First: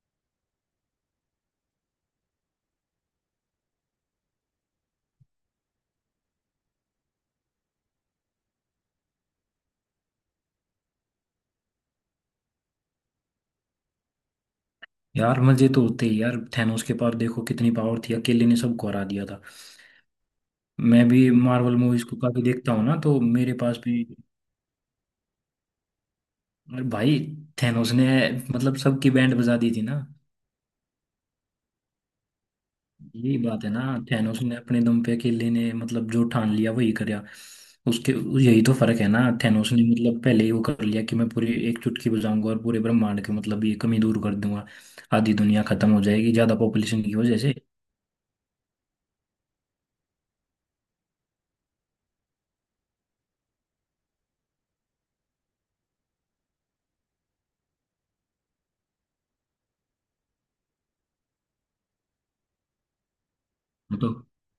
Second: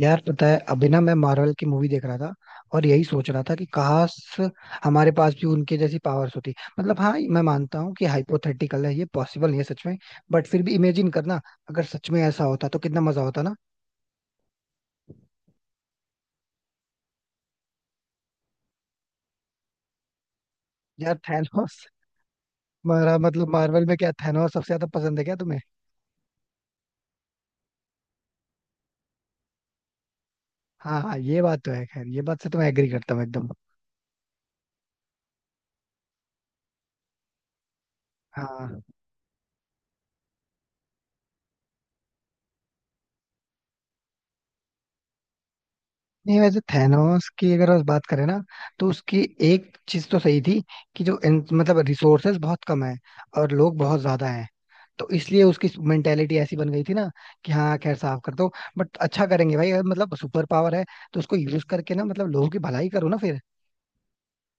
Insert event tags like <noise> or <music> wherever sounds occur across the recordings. यार पता है अभी ना मैं मार्वल की मूवी देख रहा था और यही सोच रहा था कि काश हमारे पास भी उनके जैसी पावर्स होती। मतलब हाँ, मैं मानता हूँ कि हाइपोथेटिकल है, ये पॉसिबल नहीं है सच में। बट फिर भी इमेजिन करना, अगर सच में ऐसा होता तो कितना मजा होता ना। यार मजे तो होते ही यार। थैनोस के पास देखो कितनी पावर थी, अकेले ने सबको हरा दिया था। मैं यार भी मार्वल थैनोस मूवीज को काफी देखता हूँ ना, मारा तो मतलब मेरे पास मार्वल में भी। क्या थैनोस सबसे ज्यादा पसंद है क्या तुम्हें? अरे भाई, थैनोस ने मतलब सबकी बैंड बजा दी थी ना। हाँ हाँ, ये बात तो है। खैर ये बात से तो मैं एग्री करता हूँ यही एकदम। बात है ना। थैनोस ने अपने दम पे अकेले ने मतलब जो ठान लिया वही करा उसके। यही तो हाँ, फर्क है ना। थैनोस ने मतलब पहले ही वो कर लिया कि मैं पूरी एक चुटकी बजाऊंगा और पूरे ब्रह्मांड के मतलब ये कमी दूर कर दूंगा। आधी दुनिया खत्म हो जाएगी नहीं ज्यादा वैसे पॉपुलेशन की थैनोस वजह की से। अगर बस बात करें ना तो उसकी एक चीज तो सही थी कि जो मतलब रिसोर्सेज बहुत कम है और लोग बहुत ज्यादा हैं, तो इसलिए उसकी मेंटेलिटी ऐसी बन गई थी ना कि हाँ खैर साफ कर दो। बट अच्छा करेंगे भाई, अगर मतलब सुपर पावर है तो उसको यूज करके ना मतलब लोगों की भलाई करो ना फिर। हम तो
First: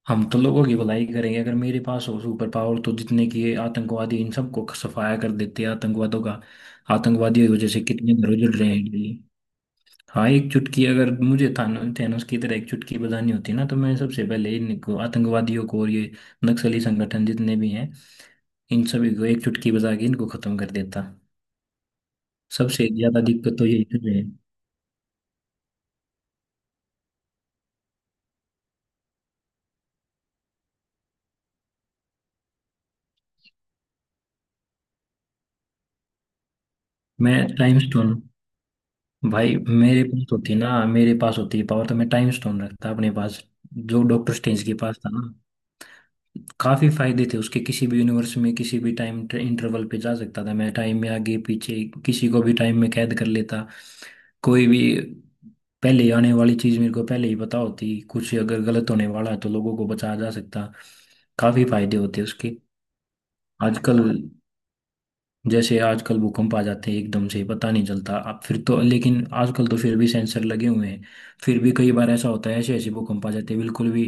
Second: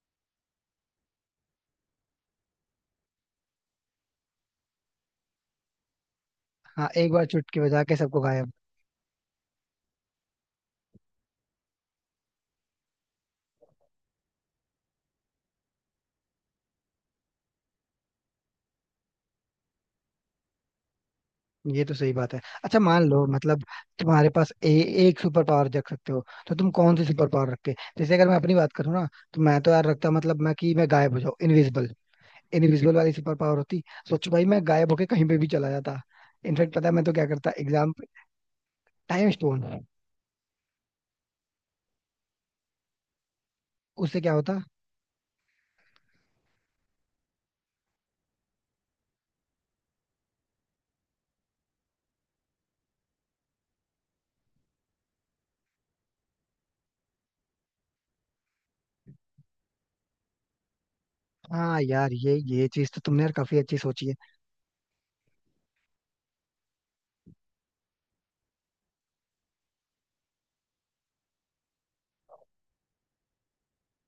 हम तो लोगों की भलाई करेंगे। अगर मेरे पास हो सुपर पावर तो जितने की ये आतंकवादी इन सबको सफाया कर देते हैं आतंकवादों का। हाँ, एक बार आतंकवादियों की चुटकी वजह से बजा के कितने सबको घरों गायब। जल रहे हैं डेली। हाँ, एक चुटकी अगर मुझे थानो थैनोस की तरह एक चुटकी बजानी होती ना, तो मैं सबसे पहले इनको आतंकवादियों को और ये नक्सली संगठन जितने भी हैं इन सभी को एक चुटकी बजा के इनको खत्म कर देता। ये तो सही बात है। अच्छा सबसे मान ज्यादा लो दिक्कत मतलब तो यही कर रहे हैं। तुम्हारे पास एक सुपर पावर रख सकते हो तो तुम कौन सी सुपर पावर रखते? जैसे अगर मैं अपनी बात करूँ ना तो मैं तो यार रखता मतलब मैं गायब हो जाऊँ, इनविजिबल। इनविजिबल वाली सुपर पावर होती। सोच भाई, मैं गायब होके कहीं पे भी चला जाता। इनफेक्ट पता है मैं तो क्या मैं करता टाइम एग्जाम। स्टोन। टाइम भाई स्टोन, मेरे पास होती ना, मेरे पास होती है पावर तो मैं टाइम स्टोन रखता अपने पास। जो उससे क्या डॉक्टर होता? स्ट्रेंज के पास था ना। काफी फायदे थे उसके। किसी भी यूनिवर्स में किसी भी टाइम इंटरवल पे जा सकता था, मैं टाइम में आगे पीछे किसी को भी टाइम में कैद कर लेता। कोई भी पहले आने वाली चीज मेरे को पहले ही पता होती। कुछ अगर गलत होने वाला है तो लोगों को बचाया जा सकता। काफी हाँ फायदे यार, होते ये उसके। ये चीज तो तुमने यार काफी अच्छी आजकल, सोची है। जैसे आजकल भूकंप आ जाते हैं एकदम से पता नहीं चलता अब। फिर तो लेकिन आजकल तो फिर भी सेंसर लगे हुए हैं। फिर भी कई बार ऐसा होता है ऐसे ऐसे भूकंप आ जाते हैं बिल्कुल भी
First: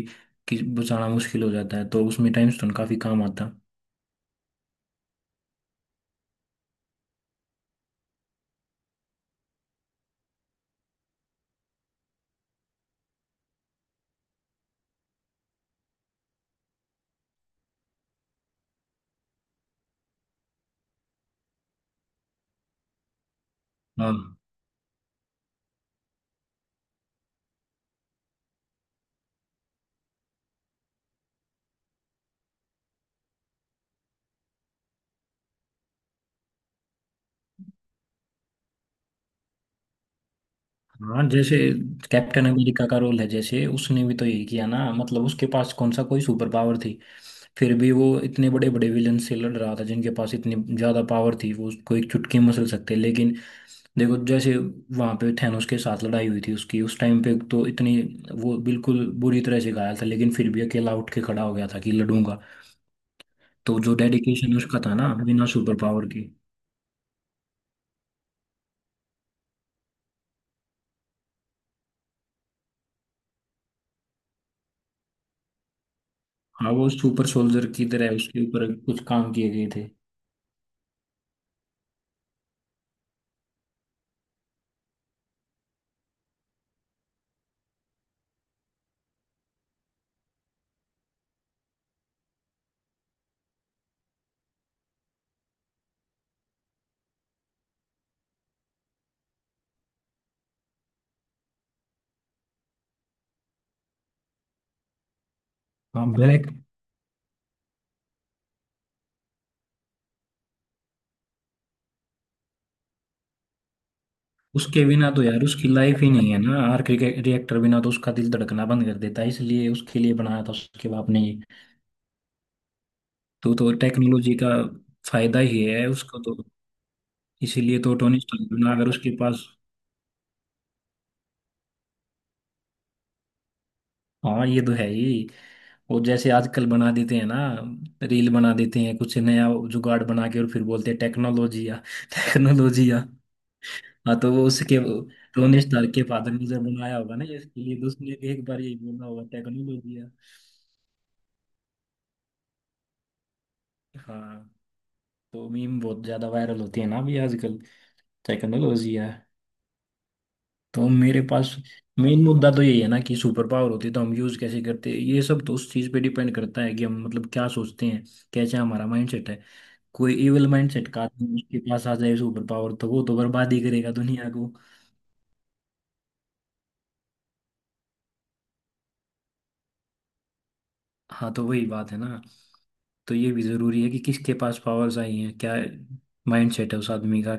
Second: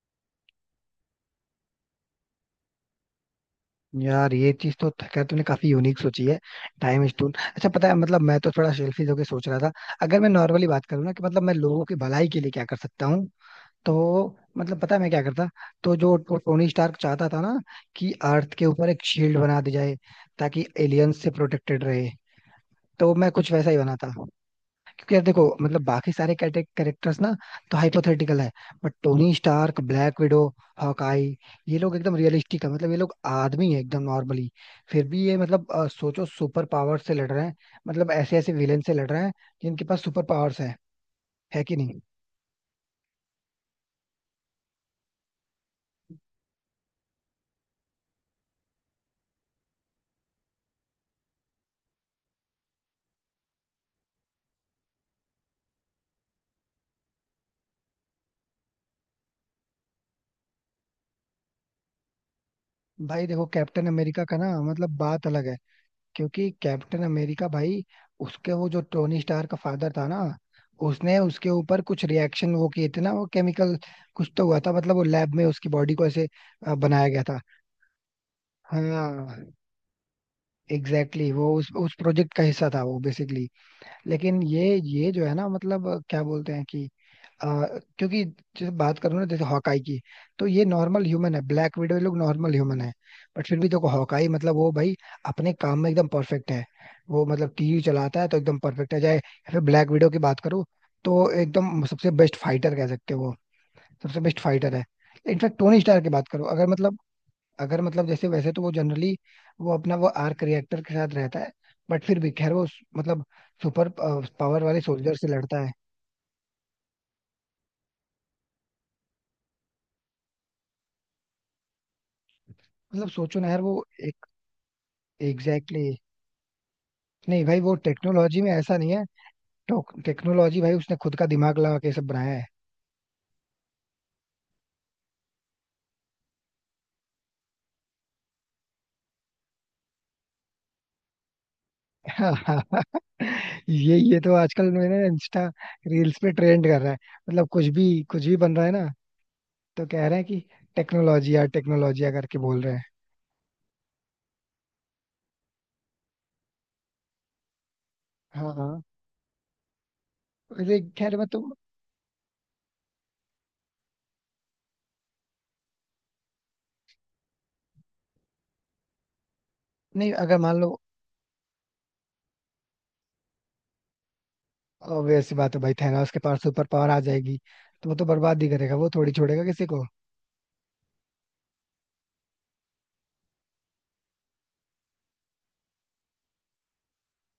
कि बचाना मुश्किल हो जाता है, तो उसमें टाइम स्टोन काफी काम आता। यार ये चीज तो खैर तुमने काफी यूनिक सोची है। Time stone. अच्छा पता है मतलब मैं तो थोड़ा सेल्फिश होके सोच रहा था। अगर मैं नॉर्मली बात करूँ ना कि मतलब मैं लोगों की भलाई के लिए क्या कर सकता हूँ, तो मतलब पता है मैं क्या करता? तो जो टोनी स्टार्क चाहता था ना कि अर्थ के ऊपर एक शील्ड बना दी जाए, ताकि एलियंस से प्रोटेक्टेड रहे, तो मैं कुछ वैसा ही बना था। हाँ, क्योंकि यार देखो मतलब बाकी सारे कैरेक्टर्स ना तो हाइपोथेटिकल है, but Tony Stark, Black Widow, Hawkeye, ये लोग एकदम रियलिस्टिक है। मतलब ये लोग आदमी है एकदम नॉर्मली, फिर भी ये मतलब सोचो सुपर पावर से लड़ रहे हैं। मतलब ऐसे ऐसे विलेन से लड़ रहे हैं जिनके पास सुपर पावर्स है। हाँ। जैसे है कि नहीं? कैप्टन अमेरिका का रोल है, जैसे उसने भी तो यही किया ना। मतलब उसके पास कौन सा कोई सुपर पावर थी। फिर भी वो इतने बड़े बड़े विलन से लड़ रहा था जिनके पास इतनी ज्यादा पावर थी, वो उसको एक चुटकी मसल सकते, लेकिन देखो। जैसे वहां पे थैनोस के साथ लड़ाई हुई थी उसकी, उस टाइम पे तो इतनी वो बिल्कुल बुरी तरह से घायल था लेकिन फिर भी अकेला उठ के खड़ा हो गया था कि लड़ूंगा। भाई देखो, तो कैप्टन जो अमेरिका का ना डेडिकेशन उसका था मतलब ना, बात बिना अलग है। सुपर पावर के। क्योंकि कैप्टन अमेरिका भाई, उसके वो जो टोनी स्टार का फादर था ना, उसने उसके ऊपर कुछ रिएक्शन वो किए थे ना, वो केमिकल कुछ तो हुआ था। मतलब वो लैब में उसकी बॉडी को ऐसे हाँ, वो बनाया गया सुपर था। सोल्जर की तरह उसके ऊपर हाँ। कुछ काम किए गए थे। एग्जैक्टली exactly, वो उस प्रोजेक्ट का हिस्सा था वो बेसिकली। लेकिन ये जो है ना मतलब क्या बोलते हैं कि आ, क्योंकि जैसे बात करूँ ना जैसे हॉकाई की, तो ये नॉर्मल ह्यूमन है, ब्लैक विडो लोग नॉर्मल ह्यूमन है। बट फिर भी देखो हॉकाई मतलब वो भाई अपने काम में एकदम परफेक्ट है। वो मतलब टीवी चलाता है तो एकदम परफेक्ट है, चाहे या फिर ब्लैक विडो की बात करूँ तो एकदम सबसे बेस्ट फाइटर कह सकते हो वो। सबसे बेस्ट फाइटर है। इनफैक्ट टोनी स्टार हाँ, की बात करूँ ब्लैक। अगर मतलब, अगर मतलब जैसे, वैसे तो वो जनरली वो अपना वो आर्क रिएक्टर के साथ रहता है, बट फिर भी खैर वो मतलब सुपर पावर वाले उसके बिना सोल्जर तो से यार लड़ता उसकी है। लाइफ ही नहीं है ना, आर्क रिएक्टर बिना तो उसका दिल धड़कना बंद कर देता है, इसलिए उसके लिए बनाया था उसके बाप ने ये। मतलब सोचो ना तो यार तो वो। टेक्नोलॉजी का फायदा ही एग्जैक्टली है exactly. उसको तो। नहीं भाई वो इसीलिए तो टोनी टेक्नोलॉजी स्टार्क में बना, ऐसा अगर नहीं है। उसके पास। टेक्नोलॉजी भाई उसने खुद का दिमाग लगा के सब बनाया है। हाँ, ये तो है ही। और जैसे आजकल बना देते हैं ना, रील बना देते हैं कुछ नया जुगाड़ बना के और फिर बोलते हैं टेक्नोलॉजी या। टेक्नोलॉजी या। <laughs> ये हाँ, तो तो वो आजकल उसके मैंने इंस्टा टोनी स्टार के रील्स पे फादर ने जब ट्रेंड कर रहा है, बनाया होगा ना मतलब इसके कुछ लिए, भी तो उसने कुछ भी एक बन बार रहा है यही ना, बोला होगा तो टेक्नोलॉजी कह या। रहे हैं कि टेक्नोलॉजी या टेक्नोलॉजी करके बोल रहे हैं। हाँ, तो मीम बहुत ज्यादा वायरल होती है ना अभी आजकल। हाँ हाँ। टेक्नोलॉजी या। वैसे तो खैर मेरे मैं तो, पास मेन मुद्दा तो यही है ना कि सुपर पावर होती है तो हम यूज कैसे करते हैं, ये सब तो उस चीज पे डिपेंड करता है कि हम मतलब क्या सोचते हैं, कैसे हमारा माइंडसेट है। नहीं कोई अगर इविल मान लो माइंडसेट का आदमी उसके पास आ जाए सुपर पावर, तो वो तो बर्बाद ही करेगा दुनिया को। obvious सी बात है भाई थैनोस के पास सुपर पावर आ जाएगी तो वो तो बर्बाद ही करेगा, वो थोड़ी छोड़ेगा किसी को। हाँ, तो वही बात है ना। तो ये भी जरूरी है कि किसके पास पावर्स आई हैं, क्या माइंडसेट है उस आदमी का।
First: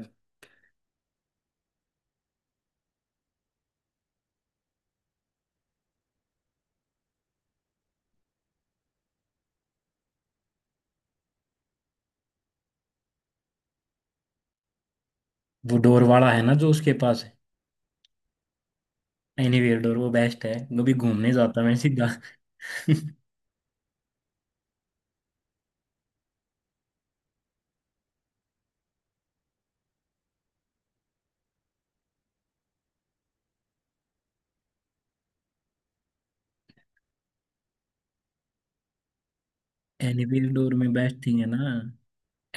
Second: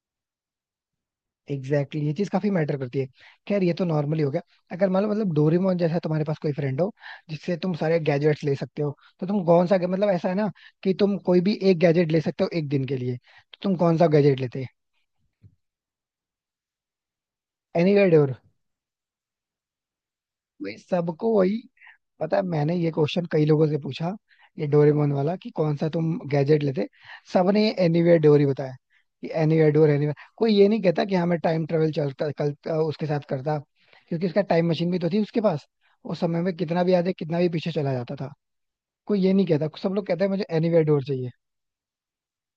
एग्जैक्टली exactly, ये चीज काफी मैटर करती है। खैर ये तो नॉर्मली हो गया। अगर मान लो मतलब डोरेमोन जैसा तुम्हारे पास कोई फ्रेंड हो जिससे तुम सारे गैजेट्स ले सकते हो, तो तुम कौन सा मतलब ऐसा है ना कि तुम कोई भी एक गैजेट ले सकते हो एक दिन के लिए, तो तुम कौन सा गैजेट लेते? वो डोर वाला है ना जो उसके पास है। Anywhere door. एनीवेयर डोर वो बेस्ट है। वही कभी सबको, घूमने वही। जाता मैं सीधा। पता है मैंने ये <laughs> क्वेश्चन कई लोगों से पूछा, ये डोरेमोन वाला कि कौन सा तुम गैजेट लेते, सबने एनीवेयर डोर ही बताया। कि एनीवेयर डोर, एनीवेयर। कोई ये नहीं कहता कि हमें टाइम ट्रेवल चलता कल उसके साथ करता। क्योंकि उसका टाइम मशीन भी तो थी उसके पास। उस समय में कितना भी आगे कितना भी पीछे चला जाता था। कोई ये नहीं कहता, सब लोग कहते हैं मुझे एनीवेयर डोर एनीवेयर में डोर बेस्ट चाहिए। थिंग है ना।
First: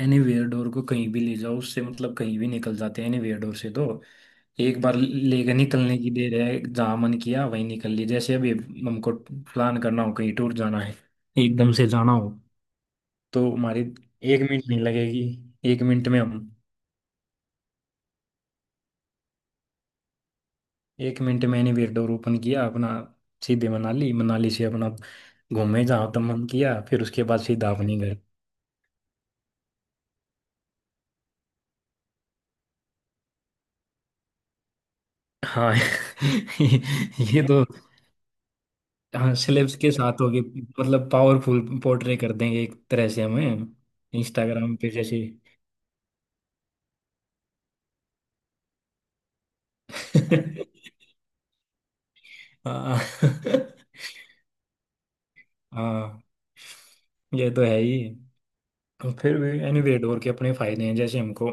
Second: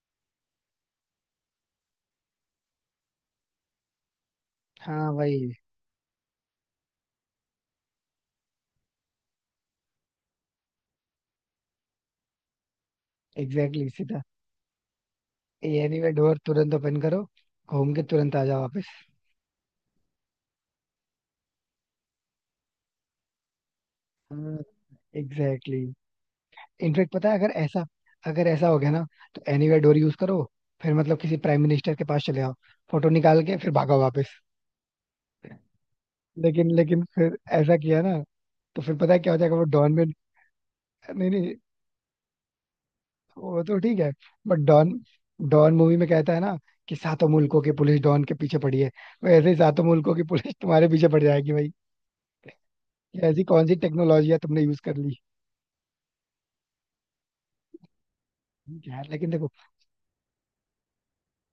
एनीवेयर डोर को कहीं भी ले जाओ, उससे मतलब कहीं भी निकल जाते हैं एनीवेयर डोर से तो। एक बार हाँ भाई। लेकर निकलने की देर है, जहाँ मन किया वहीं निकल ली। जैसे अभी हमको प्लान करना हो कहीं टूर जाना है, एकदम से जाना हो तो एग्जैक्टली हमारी exactly, सीधा एक मिनट नहीं लगेगी। ये एक मिनट एनीवेयर में हम, डोर तुरंत ओपन करो, घूम के तुरंत आ जाओ वापस। एक मिनट में एनीवेयर डोर ओपन किया अपना, सीधे मनाली, मनाली हाँ, से अपना एग्जैक्टली। घूमे जहाँ तक मन किया फिर इनफेक्ट उसके पता है बाद अगर सीधा ऐसा, अपने घर। अगर ऐसा हो गया ना तो एनीवेयर डोर यूज करो, फिर मतलब किसी प्राइम मिनिस्टर के पास चले आओ, फोटो निकाल के फिर भागो वापस। हाँ। लेकिन लेकिन <laughs> फिर ये तो। ऐसा किया ना, तो फिर पता है क्या हाँ, हो जाएगा वो सेलेब्स के डॉन में। साथ होगी, मतलब नहीं नहीं, पावरफुल पोर्ट्रे कर देंगे एक तरह से वो हमें तो ठीक है बट इंस्टाग्राम डॉन, पे जैसे। डॉन मूवी में कहता है ना कि सातों मुल्कों की पुलिस डॉन के पीछे पड़ी है, वैसे ही सातों मुल्कों की पुलिस तुम्हारे <laughs> पीछे पड़ जाएगी भाई। ये ऐसी हाँ, कौन सी टेक्नोलॉजी है तुमने यूज कर ली? हाँ, ये तो है ही। ठीक है यार, लेकिन फिर देखो। भी एनीवे डोर के अपने फायदे हैं, जैसे हमको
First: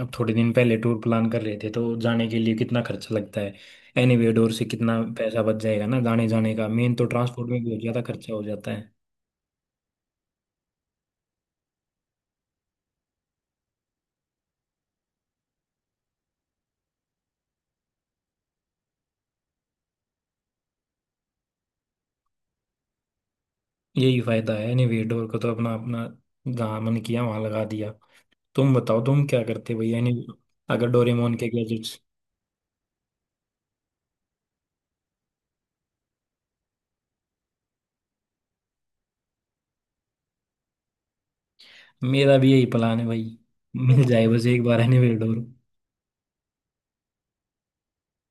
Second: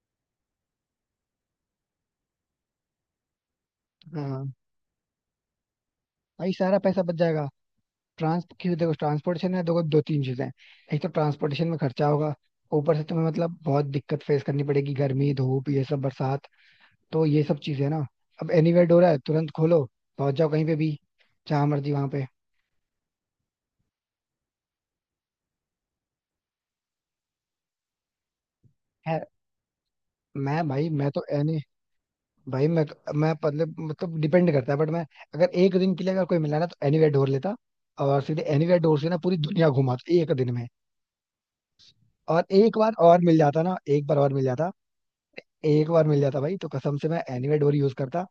अब थोड़े दिन पहले टूर प्लान कर रहे थे तो जाने के लिए कितना खर्चा लगता है, एनीवे हाँ डोर से कितना पैसा बच जाएगा ना। जाने भाई, जाने का सारा मेन पैसा तो बच जाएगा। ट्रांसपोर्ट में बहुत ज़्यादा खर्चा हो ट्रांस जाता क्यों, है। देखो ट्रांसपोर्टेशन में देखो दो तीन चीजें हैं। एक तो ट्रांसपोर्टेशन में खर्चा होगा, ऊपर से तुम्हें मतलब बहुत दिक्कत फेस करनी पड़ेगी, गर्मी धूप ये सब बरसात, तो ये सब चीजें ना। अब एनीवेयर डोर है, तुरंत खोलो, पहुंच जाओ कहीं पे भी, जहां मर्जी वहां पे। यही फायदा है एनीवे डोर का, तो अपना अपना, जहाँ मन किया वहाँ लगा दिया। तुम बताओ है। तुम क्या करते भाई यानी मैं अगर भाई मैं तो डोरेमोन के एनी, गैजेट्स। भाई मैं, मैं मतलब डिपेंड करता है बट मैं, अगर एक दिन के लिए अगर कोई मिला ना तो एनीवेयर डोर लेता, और सीधे एनीवेयर डोर से ना पूरी दुनिया घुमा एक दिन में। मेरा और भी यही एक बार प्लान है और भाई। मिल जाता ना, मिल एक बार जाए और मिल बस एक जाता, बार एनीवेयर डोर। एक बार मिल जाता भाई तो कसम से मैं एनीवेयर डोर यूज करता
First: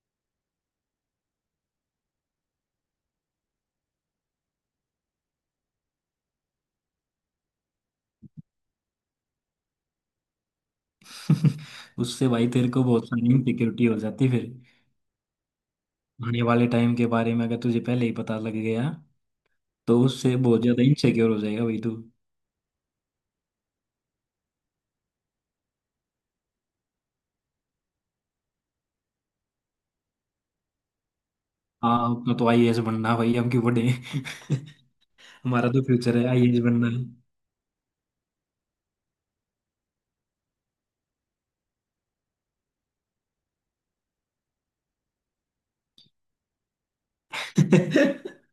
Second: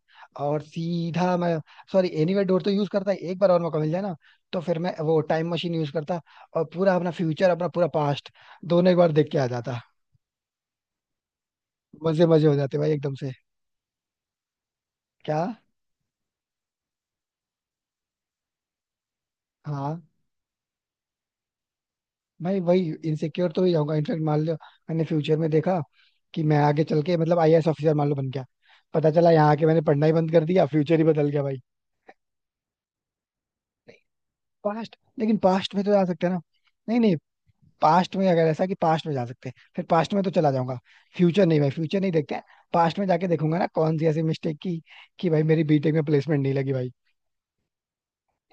और सीधा मैं। सॉरी, एनीवेयर डोर तो यूज करता ही, एक बार और मौका मिल जाए ना तो फिर मैं वो टाइम मशीन यूज करता, और पूरा अपना फ्यूचर अपना पूरा पास्ट दोनों एक बार देख के आ जाता। <laughs> मजे उससे मजे भाई हो तेरे जाते को भाई बहुत एकदम सारी से। इनसिक्योरिटी हो जाती फिर। क्या? आने वाले टाइम के बारे में अगर तुझे पहले ही पता लग गया, तो हाँ उससे बहुत ज्यादा इनसिक्योर हो जाएगा भाई तू। भाई वही, इनसिक्योर तो ही जाऊंगा। इनफेक्ट मान लो मैंने फ्यूचर में देखा कि मैं आगे चल के मतलब आईएएस ऑफिसर मान लो बन गया, पता चला यहाँ आके मैंने पढ़ना ही बंद कर दिया, फ्यूचर ही बदल गया भाई। हाँ, अपना तो आईएएस बनना भाई, हम क्यों बने? पास्ट, लेकिन <laughs> हमारा पास्ट तो में तो जा फ्यूचर है सकते हैं ना। आईएएस बनना। नहीं नहीं, पास्ट में अगर ऐसा कि पास्ट में जा सकते हैं फिर पास्ट में तो चला जाऊंगा। फ्यूचर नहीं भाई, फ्यूचर नहीं देखते हैं। पास्ट में जाके देखूंगा ना कौन सी ऐसी मिस्टेक की कि भाई मेरी B.Tech में प्लेसमेंट नहीं लगी भाई।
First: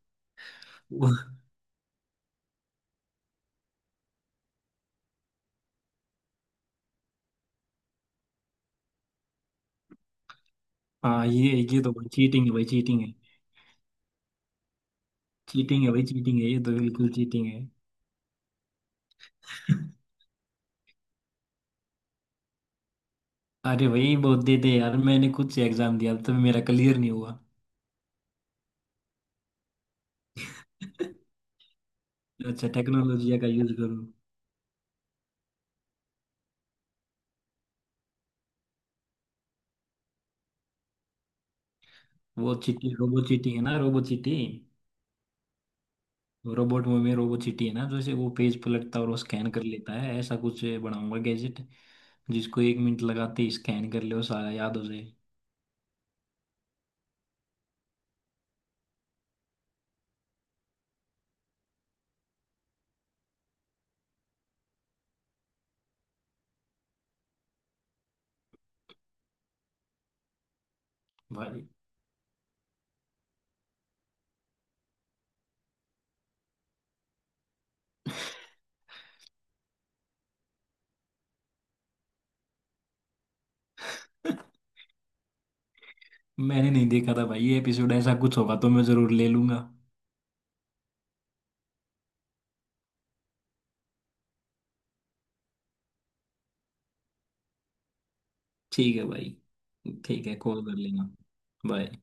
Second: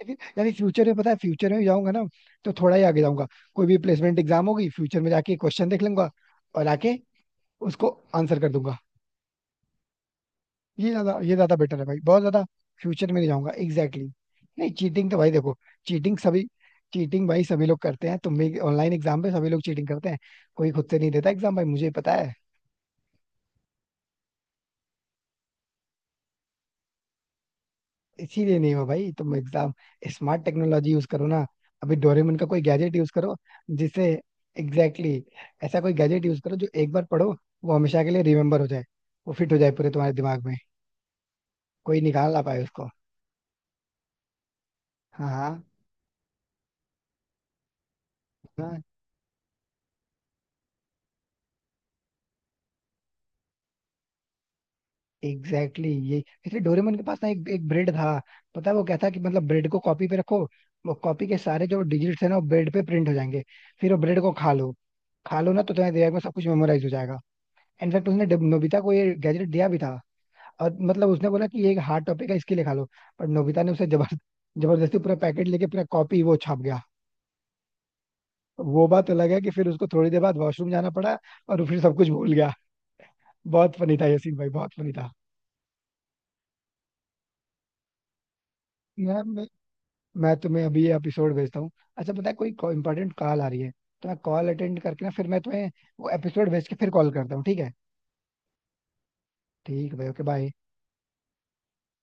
फिर यानी फ्यूचर में पता वो- है, <laughs> फ्यूचर में जाऊंगा ना तो थोड़ा ही आगे जाऊंगा। कोई भी प्लेसमेंट एग्जाम होगी, फ्यूचर में जाके क्वेश्चन देख लूंगा और आके उसको आंसर कर दूंगा। ये ज्यादा हाँ, ये ये ज्यादा बेटर ये है तो भाई, भाई बहुत ज्यादा। चीटिंग है, भाई चीटिंग फ्यूचर है। में नहीं जाऊंगा। Exactly exactly. नहीं, चीटिंग तो भाई देखो, चीटिंग है भाई, चीटिंग चीटिंग सभी, है, ये तो बिल्कुल चीटिंग भाई चीटिंग सभी लोग करते हैं, तुम भी ऑनलाइन एग्जाम पे सभी लोग है। चीटिंग <laughs> करते हैं। कोई खुद से नहीं देता एग्जाम भाई, मुझे पता है। अरे, वही बहुत देते हैं यार, मैंने खुद से एग्जाम दिया तब मेरा क्लियर नहीं हुआ। इसीलिए नहीं हुआ भाई तुम एग्जाम, स्मार्ट टेक्नोलॉजी यूज करो ना। <laughs> अभी डोरेमन का कोई अच्छा, गैजेट यूज करो, टेक्नोलॉजी का यूज करूँ। जिससे, एग्जैक्टली exactly, ऐसा कोई गैजेट यूज करो जो एक बार पढ़ो वो हमेशा के लिए रिमेम्बर हो जाए, वो फिट हो जाए पूरे तुम्हारे दिमाग में, कोई निकाल ना वो पाए उसको। चीटी रोबो, चीटी है ना, रोबो चीटी। हाँ हाँ। रोबोट में रोबो चीटी है ना, जैसे वो पेज हाँ, पलटता और वो स्कैन कर लेता है, ऐसा कुछ बनाऊंगा गैजेट जिसको एक मिनट लगाते ही स्कैन कर ले और सारा याद हो जाए। एग्जैक्टली exactly, ये, इसलिए डोरेमन के पास ना एक एक ब्रेड था। पता है वो क्या था कि मतलब ब्रेड को कॉपी पे रखो, वो कॉपी के सारे जो डिजिट्स है ना वो ब्रेड पे प्रिंट हो जाएंगे, फिर वो ब्रेड को खा लो। खा लो ना तो तुम्हारे दिमाग में सब कुछ मेमोराइज हो जाएगा। इनफैक्ट उसने नोबिता को ये गैजेट दिया भी था, और मतलब उसने बोला कि भाई ये एक हार्ड टॉपिक है इसके लिए खा लो। पर नोबिता ने उसे जबरदस्ती पूरा पैकेट लेके पूरा कॉपी वो छाप गया। वो बात अलग है कि फिर उसको थोड़ी देर बाद वॉशरूम जाना पड़ा और वो फिर सब कुछ भूल गया। बहुत फनी था ये सीन भाई, बहुत फनी था। मैंने नहीं देखा था भाई ये एपिसोड, ऐसा कुछ होगा तो मैं जरूर यार ले मैं लूंगा। मैं तुम्हें अभी ये एपिसोड भेजता हूँ। अच्छा पता है कोई इंपॉर्टेंट कॉल आ रही है, तो मैं कॉल अटेंड करके ना फिर मैं तुम्हें वो एपिसोड भेज के फिर कॉल करता हूँ, ठीक है? ठीक है भाई। ठीक है भाई, ओके ठीक है, बाय। कॉल कर लेना। बाय।